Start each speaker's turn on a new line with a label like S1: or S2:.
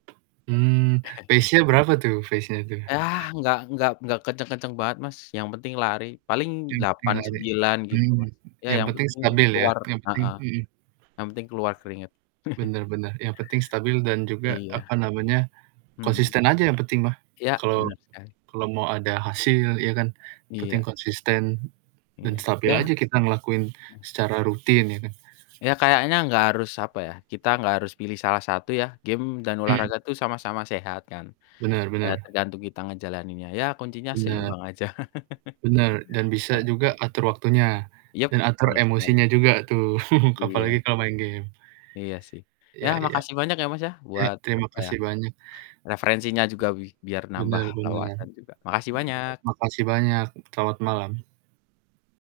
S1: Mmm, pace-nya berapa tuh? Pace-nya tuh.
S2: Ah, nggak nggak nggak kencang-kencang banget Mas, yang penting lari. Paling
S1: Yang penting
S2: delapan
S1: lari.
S2: sembilan gitu
S1: Hmm,
S2: mah. Ya
S1: yang
S2: yang
S1: penting
S2: penting
S1: stabil ya,
S2: keluar
S1: yang penting
S2: Heeh.
S1: mhm.
S2: Yang penting keluar keringat.
S1: Bener bener. Yang penting stabil dan juga,
S2: Iya.
S1: apa namanya,
S2: Mhm.
S1: konsisten aja yang penting mah.
S2: Iya,
S1: Kalau
S2: bener sekali.
S1: kalau mau ada hasil ya kan, penting
S2: Iya.
S1: konsisten dan
S2: Iya.
S1: stabil
S2: Ya
S1: aja kita ngelakuin
S2: eh.
S1: secara rutin, itu.
S2: Ya kayaknya enggak harus apa ya, kita enggak harus pilih salah satu ya, game dan
S1: Mhm.
S2: olahraga tuh sama-sama sehat kan,
S1: Bener
S2: eee,
S1: bener.
S2: tergantung kita ngejalaninnya, ya kuncinya
S1: Benar.
S2: seimbang aja.
S1: Benar, dan bisa
S2: Heeh heeh.
S1: juga atur waktunya,
S2: Yap,
S1: dan atur
S2: bener sekali.
S1: emosinya juga tuh.
S2: Iya.
S1: Apalagi kalau main game.
S2: Iya sih. Ya,
S1: Iya iya.
S2: makasih banyak ya Mas ya,
S1: Iya,
S2: buat
S1: terima
S2: apa ya,
S1: kasih banyak.
S2: referensinya juga, bi biar nambah
S1: Bener bener.
S2: wawasan juga, makasih banyak.
S1: Terima kasih banyak. Selamat malam.